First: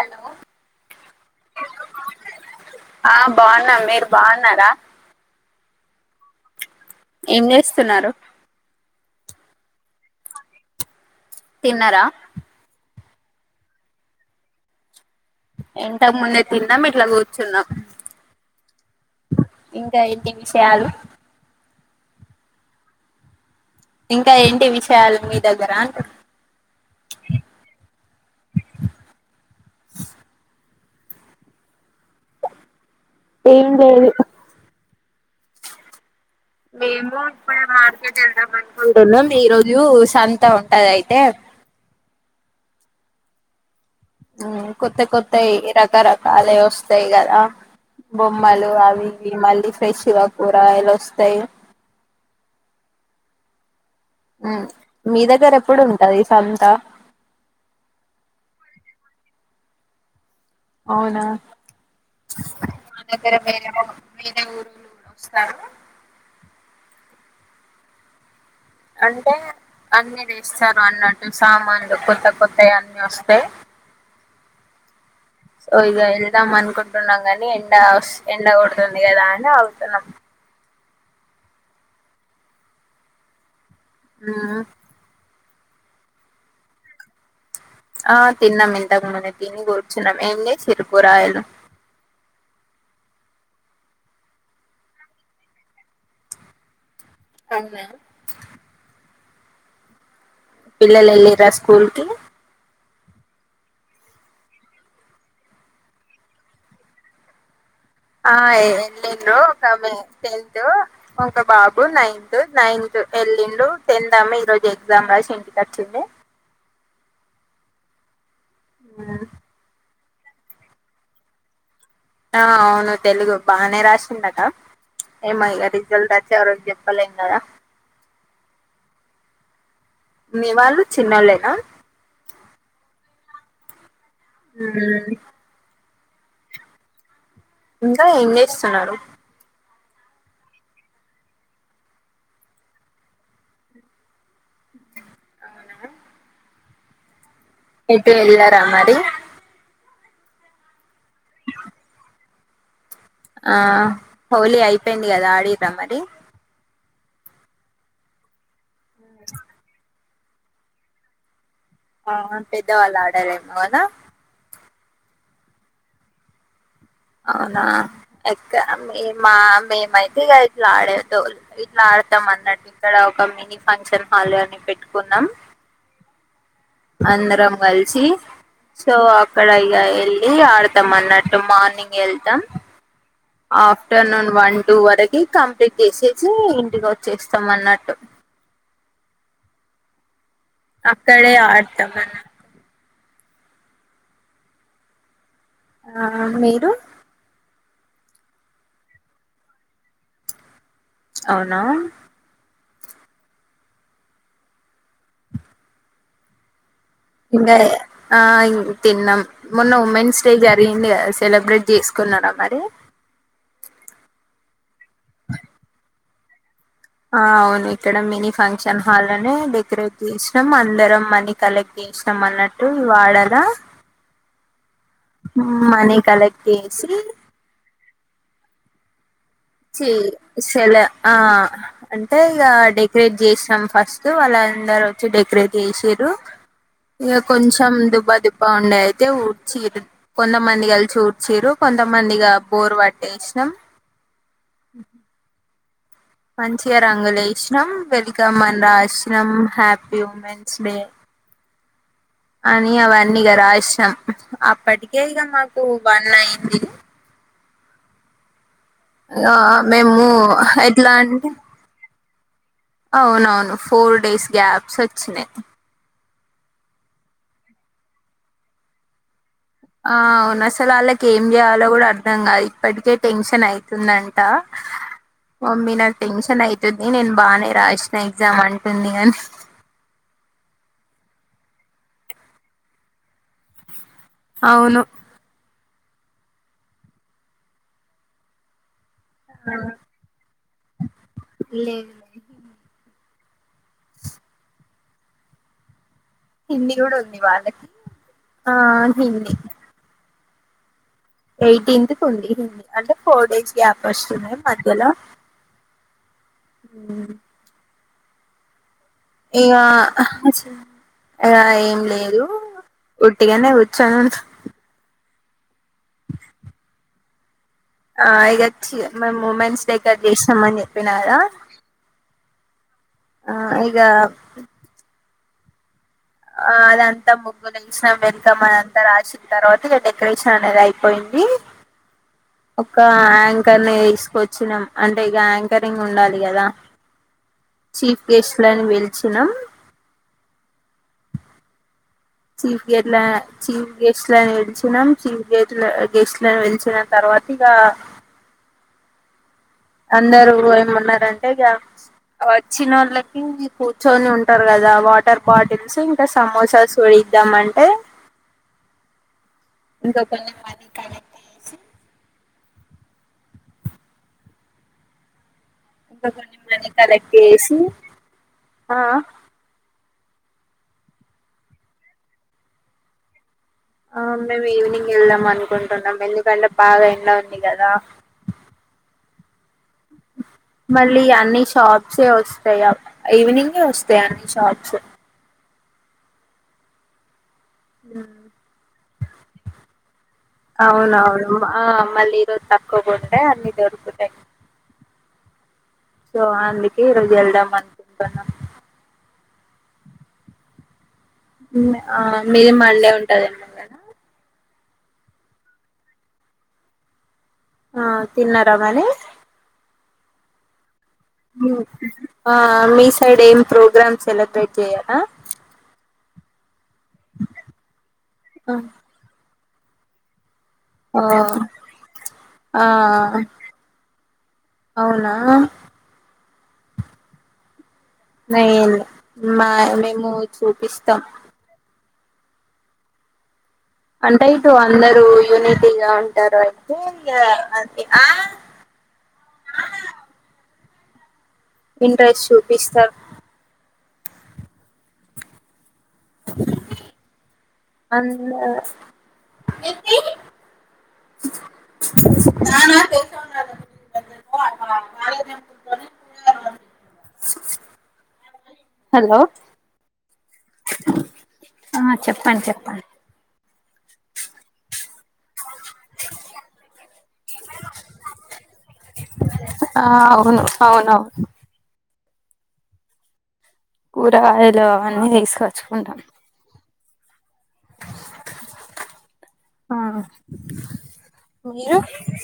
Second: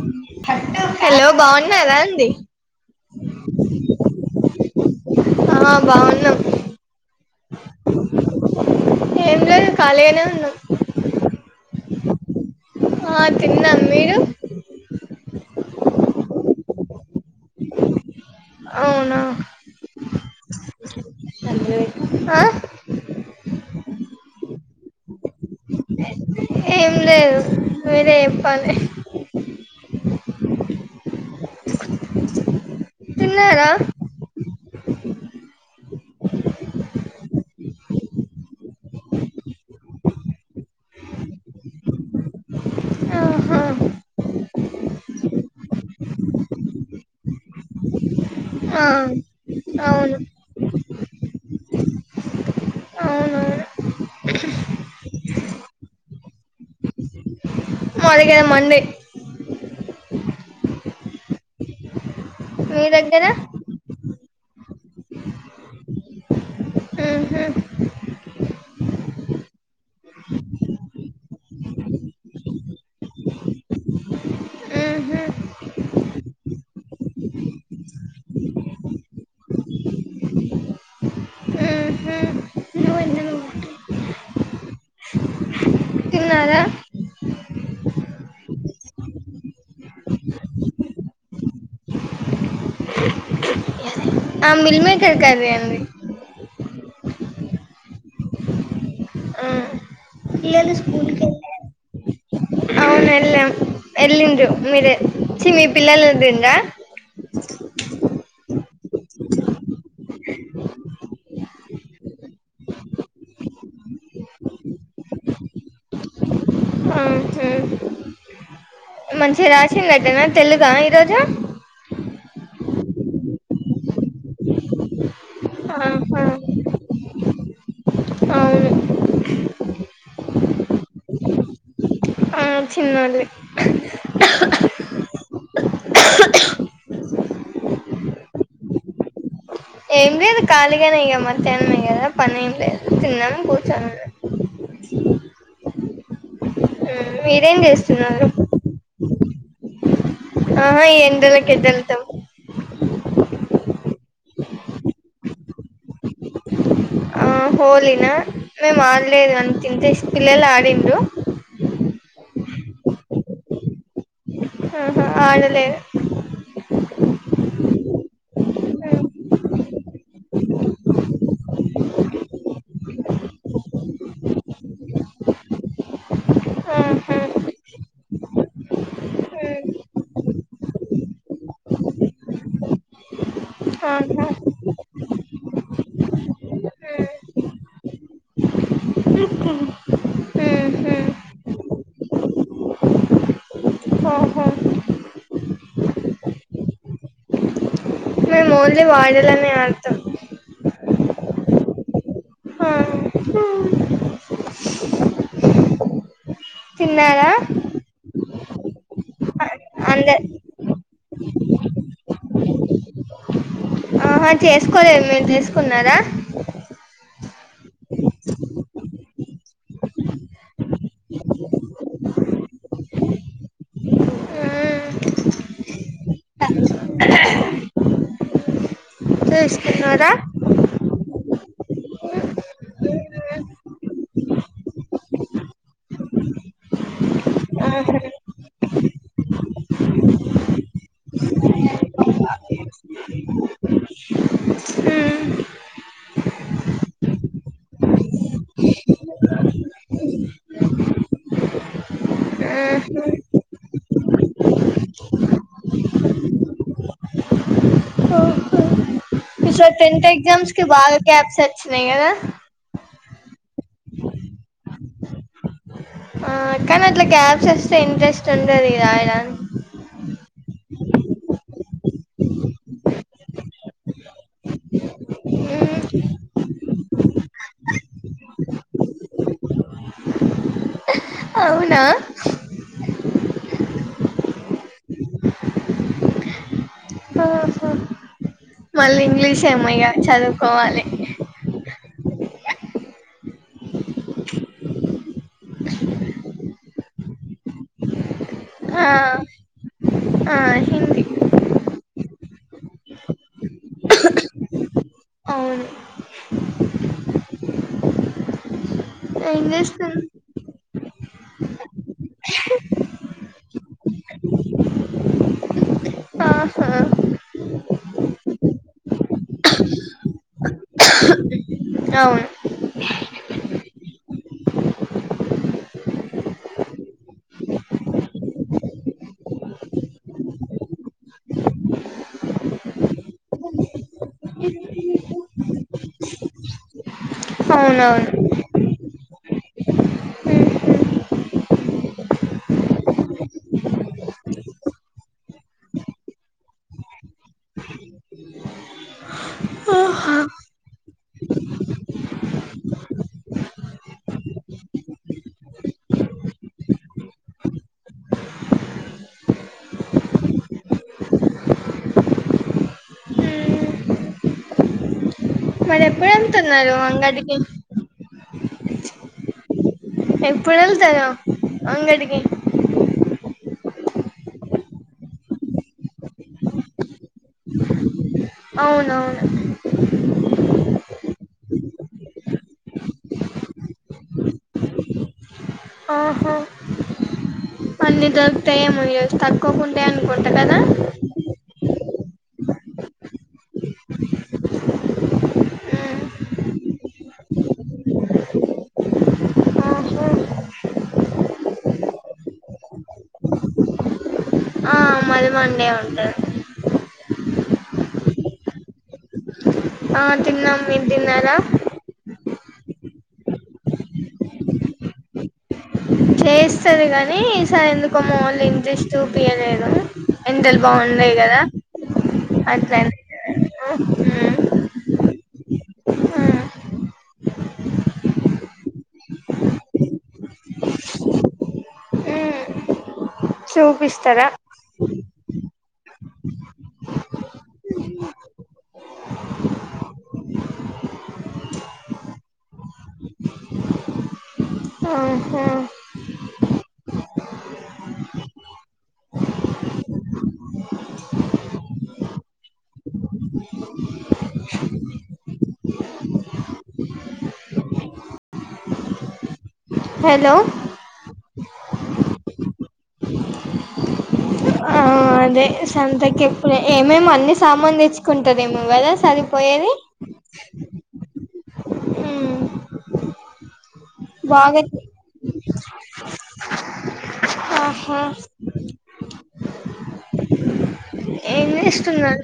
Hello hello బావున్నారా అండి ఆ బావున్నా మీరు బావున్నారా? ఆ బావున్నాం ఏం చేస్తున్నారు? ఏం లేదు కానీ గానె ఉన్నాం తిన్నారా ఆ తిన్నా మీరు ఇంతకు ముందే తిన్నాం ఇట్లా గూర్చున్నాం అవునా ఇంకా ఏంటి విషయాలు ఆ ఇంకా ఏంటి విషయాలు మీ దగ్గర అంటు ఏం లేదు మీరే ఎప్పాలె ఏం తిన్నారా లేదు మేము ఇప్పుడే మార్కెట్ వెళ్దాం అనుకుంటున్నా ఈ రోజు సంత ఉంటది అయితే ఆహా అవును కొత్త కొత్తవి రక రకాలవి వస్తయ్ గదా బొమ్మలు ఆ అవి ఇవి మళ్ళీ ఫ్రెషు అవును గా కూరగాయలు వస్ త్తయొ అవునవును ఉ మీ దగ్గర ఎప్పుడు ఉంటది సంత మా దగ్గర మండే అవునా మా దగ్గర వేరే రోజు వేరే ఊరుళ్ళొ వస్తారు ఉహు అంటే అన్ని దెస్తారు అన్నట్టు సామాన్లు కొత్త కొత్తవి అన్ని వస్తాయ్ ఉహు సో ఇగ వెళ్దాం అనుకుంటున్నాం కానీ ఎండ వస్ ఎండ కొడుతుంది కదా అని ఆగుతున్నాం ఉహు నా తిన్నారా ఆ తిన్నాం ఇంతక ముందే తిని గూర్చున్నాం ఏం దెస్తిరి కూరగాయలు ఆ మిల్ మేకర్ కర్రీ అండి అవునా పిల్లలు ఎళ్ళిర్ర స్కూల్ కి అవును ఎల్ళాం ఎల్లిండ్రు మీర చి మీ పిల్లలు ఎళ్ళిండ్రా ఆ ఏ ఎల్లిండ్రు ఒక ఆమె టెన్త్ ఒక బాబు నైన్తు నైన్తు ఎళ్లిండు టెన్త్ ఆమె ఈ రోజు ఎగ్జామ్ రాసి ఇంటికొచ్చింది ఆహా మంచిగా రాసిందట్టనా తెలుగా ఈరోజు ఆ అవును తెలుగు బానే రాసిందట ఏమో ఇగ రిజల్ట్ ఆహా వచ్చే వరకు జొప్ ప్పలేమ్ గదా అవును మీవాళ్ళు చిన్నోళ్ళేనా ఆ చిన్నోల్లే హూమ్ ఇంకా ఏం జేస్తన్నారు ఏం లేదు కాలిగానే ఇగ మద్యానం గదా పని ఏం లేదు తిన్నము కూర్చొని హూమ్ మీరేం ఎటు జెస్తున్నారు వెళ్ళారా మరి ఆహా ఈ ఎండలకి ఎటెల్తాం ఆ హోలీ అయిపోయింది గదా ఆడిర్రా మరి ఆ హోలీనా మేం ఆడలేదు అంత ఇంట్రెస్ట్ పిల్లలు ఆడిండ్రు ఆ పెద్దవాళ్ళు ఆడారేమో కదొ ఆహ ఆడలేదు అవునా ఎక్క మ మా మేమైతే ఇగా ఇట్లా ఆడేటోల్లు ఇట్లా పెద్దమ్మ అన్నట్టు ఇక్కడ ఒక మినీ ఫంక్షన్ హాల్ అని పెట్టుకున్నాం ఆహా ఆహా అందరం గలిసి సో అక్కడ ఇగ వెళ్ళి ఆడతాం అన్నట్టు మార్నింగే వెళ్తాం ఆ, ఆఫ్టర్నూన్ వన్ టూ వరకు కంప్లీట్ చేసేసి ఇంటికి వచ్చేస్తాం అన్నట్టు ఉమ్, ఉమ్, అక్కడే ఆడతామన్న ఓహో ఆ మీరు మోన్లీ వాడలనే ఆర్థం అవునా ఆ తిన్నారా ఇంకా ఆ తిన్నాం మొన్న అంద ఉమెన్స్ డే జరిగింది సెలబ్రేట్ చేసుకున్నార మరి ఆహా చేసుకోలేదు మీరు తీసుకున్నారా ఆ అవును ఇక్కడ మినీ ఫంక్షన్ హాల్ అనే డెకరేట్ చేసినాం అందరం మనీ కలెక్ట్ చే ఇష్టం అన్నట్టు వాడలాా మనే కలెక్ చేసి చే చేసుకున్నారా సల ఆ అంటే ఇక డెకరేట్ చేసాం ఫస్ట్ వాళ్ళందరు వచ్చి డెకరేట్ చేసి ఇక కొంచెం దుబ్బా దుబ్బ బాగుండే అయితే ఊడ్చీరు కొంతమంది కలిసి ఊడ్చీరు కొంతమందిగా బోరు పట్టేసాం అ మంచిగా రంగులే వసినాం వెల్కమ్ అని రాసినాం హ్యాపీ ఉమెన్స్ డే అని అవన్నీగా రాశాం అప్పటికే ఇక మాకు వన్ అయింది ఆ ఈసారి మేము టెన్త్ ఎగ్జామ్స్ కి ఎట్లా బాగా అంటే గ్యాప్స్ వచ్చినాయి కదా అవునవును ఫోర్ డేస్ గ్యాప్స్ వచ్చినాయిది ఆ కానీ అట్లా గ్యాప్స్ వస్తే ఇంట్రెస్ట్ ఉంటది రాా ఇలా ఆ అవును అసలు వాళ్ళకి ఏం చేయాలో కూడా అర్ధం కాదు ఇప్పటికే టెన్షన్ అవుతుందంట మమ్ మీ నాకు టెన్షన్ అవుతుంది నేను బానే రాసిన ఎగ్జామ్ అంటుంది అని అవునా అవును ఆహ మళ్ళీ ఇంగ్లీష్ ఆ, ఏమయ్యా చదువుకోవాలి లేదు లేదు. హిన్ని కూడా ఉంది వాళ్ళకి ఆ హిడి ఆ హిందీ ఎయిటీన్త్ కు ఉంది హిందీ అంటే ఫోర్ డేజ్ గ్యాప్ వస్తున్నాయి మధ్యలో అవును హ ఇంగ్లీష్ ఏకా అ ఏం లేదు ఒట్టిగానే కూర్చోను ఆహా ఆ ఇకచ్చ మేము ఉమెన్స్ డె కరట్ చేసాం అని చెప్పినారా అవును ఆ ఇగా ఆ అదంతా ముగ్గు తెసినాం వెల్కమ్ అదంతా రాసిన తర్వాత ఇక డెకరేషన్ అనేది అయిపోయింది ఒక యాంకర్ ని తీసుకొచ్చినాం అంటే ఇక యాంకరింగ్ ఉండాలి కదా చీఫ్ అవునవును గెస్ట్లలను వెలిచినం చీఫ్ గేట్ చీఫ్ గెస్ట్ వెలిచినాం చీఫ్ గేట్ గెస్ట్ వెలిచిన తర్వాత పటిగా అందరూ ఏమన్నారంటే వచ్చిన వాళ్ళకి కూర్చొని ఉంటారు కదా వాటర్ బాటిల్స్ ఇంకా సమోసాస్ ఇద్దామంటే ఇంకా కొన్ని మనీ కనెక్ట్ అయసి మరి ఇంకా ఎప్పుడు కొన్ని మనీ వెళ్తున్నారు కలెక్ట్ అంగడికి చేేసి ఆ ఎప్పుడు వెళ్తారు అంగడికి ఆ మేము ఈవినింగ్ వెళ్దాం అనుకుంటున్నాము ఎందుకంటే బాగా ఎండ గ ఉంది కదా అవునవును మళ్ళీ అన్ని షాప్స్ వస్తాయి ఈవినింగే వస్తాయి అన్ని షాప్స్ ఆహ అన్నీ దొరుకతాయి ఏమో ఈరోజు కనుకోకుండా అవునవును ఆ మళ్ళ ఇరో తక్కువకోతే అన్నీ దొరుకుతాయి మ్మ్. సో అందుకే ఈ రోజు వెళ్దాం అనుకుంటున్నా ఆహా ఆ ఎవెరీ మండే ఉంటఏమ్మా కద అ మళ్ళీ మండే ఉంటది ఆ తిన్నారా మరి ఆ తిన్నాం మీరు తిన్నారా మ్, ఆ మీ సైడ్ ఏం ప్రోగ్రామ్ సెలబ్రేట్ చేయరా చేస్తారు కాని ఈసారి ఎందుకో మార్నింగ్ ఆ ఇంతస్తూ పియలేదు ఇంతలు బాగున్నాయి ఆ కదా ఆ అట్లా ఆ నయం మా మేము చూపిస్తాం మ్మ్. అంటే చూపిస్తారా ఇటు అందరుూ యనీక్ టిగా ఉంటారు అయితే ఇ ఇంట్రెస్ట్ చూపిస్తారు ఆహా [inaudible] అంద [unintelligible] [unintelligible] హలో హలో ఆ చెప్పండి చెప్పండి ఆ అదే సంతకెప్పుడు ఏమే అ సామాన్ తెచ్చుకుంటదేమో కదా సరిపోయేది ఆ అవును అవునవును హ్మ్మ్ కూరగాయలు అవన్నీ తీసుకొచ్చుకుంటాం ఆహా ఆ మీరు ఏంచేస్తున్నారు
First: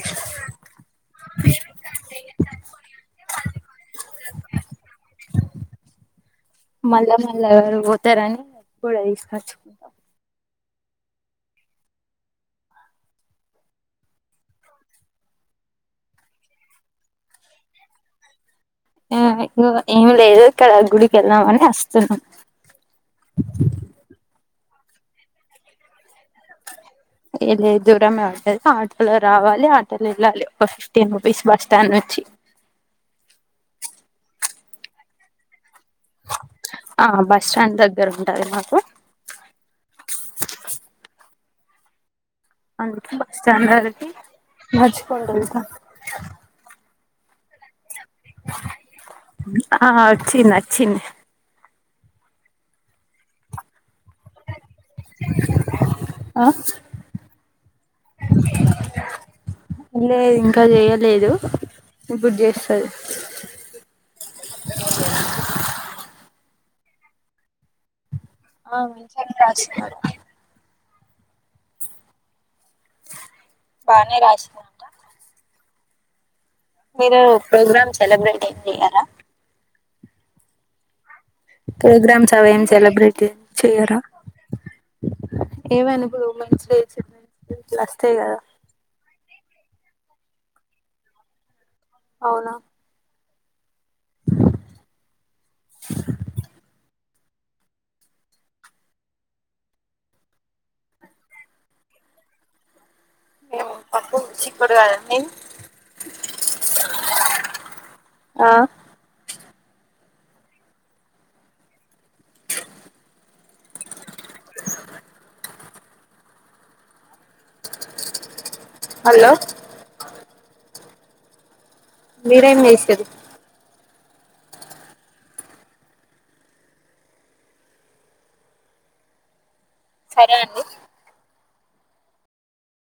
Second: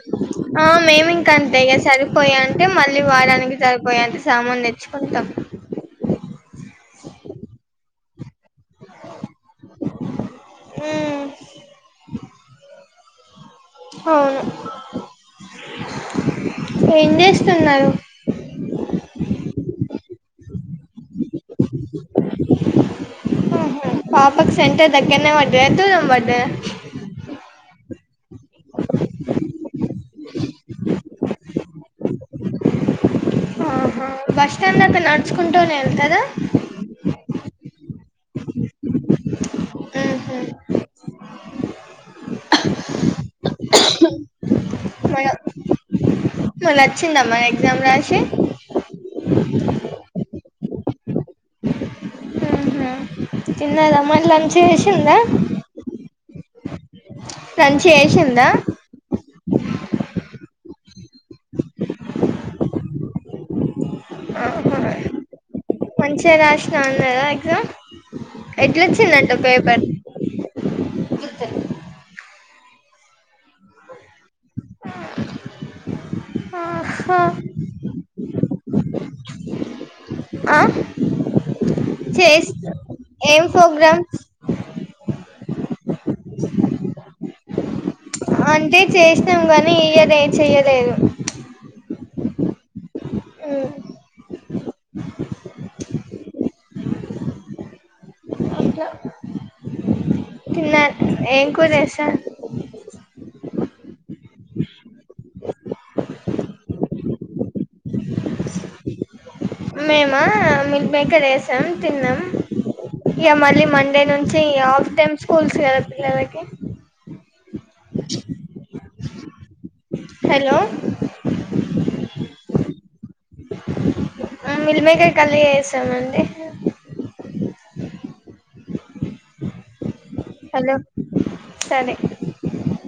ఆ మేమి ఇంకా అంతగ సరి పోయా అంటే మళ్ళీ వారానికి సరిపోయా అంటే సామాను తెచ్చుకుంటాం మళ్ళా మళ్ళా ఎవరు పోతారని కూడా తీసుకొచ్చుకుంటాం హ్మ్మ్ అవును ఏం చేస్తున్నారు ఏమి లేదు ఇక్కడ గుడికి వెళ్దామని వస్తున్నాం పక్ సెంటర్ దగ్నే వాడ దూ నంబడ ఏ లేదు దూరమే ఉంటది ఆటోలో రావాలి ఆటోలో వెళ్ళాలి టెన్ రూపీస్ బస్ స్టాన్ నుంచి బస్ స్టాండ్ అంత నడుచుకు ఆ బస్ స్టాండ్ దగ్గర ఉంటది మాకు ఆ హ్మ్ అందుకు బస్ స్టాండ్రికి నడుచుకునివేళ్తా వొచ్చింది అమ్మ ఎగ్జామ్ రాసి ఆ వచ్చింది వచ్చింది ఊహ్మ్మ్ చిన్నద మలా చేసిందా ఆ తన్ చేసిందా లేదు ఇంకా చేయలేదు ఇప్పుడు చేస్తుంది ఆహా మంచిగా రాసినావ ఎక్సమ్ ఆ మంచిగానే ఎట్లొచ్చిందంట పేపర్ రాస్తున్నారు గు బానే రాజ ఆ మీరు ప్రోగ్రామ్ సెలబ్రేట్ అయి చెయ్యారా ఆ ప్రోగ్రామ్స్ అవ చేస్ ఏం సెలబ్రేట్ ఏం చెయరా ప్రోగ్రామ్ ఏవ అనుభవ మంచి అంటే చేసినాం గానీ ఇయ్యద చెయ్యలేదు అవునా మ్మ్మ్మ్ తన్న ఏం కుదిసా మేము పప్పు చకుడు కదండి ఆ మేము మిల్క్ మేకర్ వేసాం తిన్నాం ఇక మళ్ళీ మండే నుంచి చె ఆఫ్ టైమ్ స్కూల్స్గాద పిలకి హలో హలో మీరన్న వసరి మిలిమక కళ చేసామండి సరే అండి హలో సరే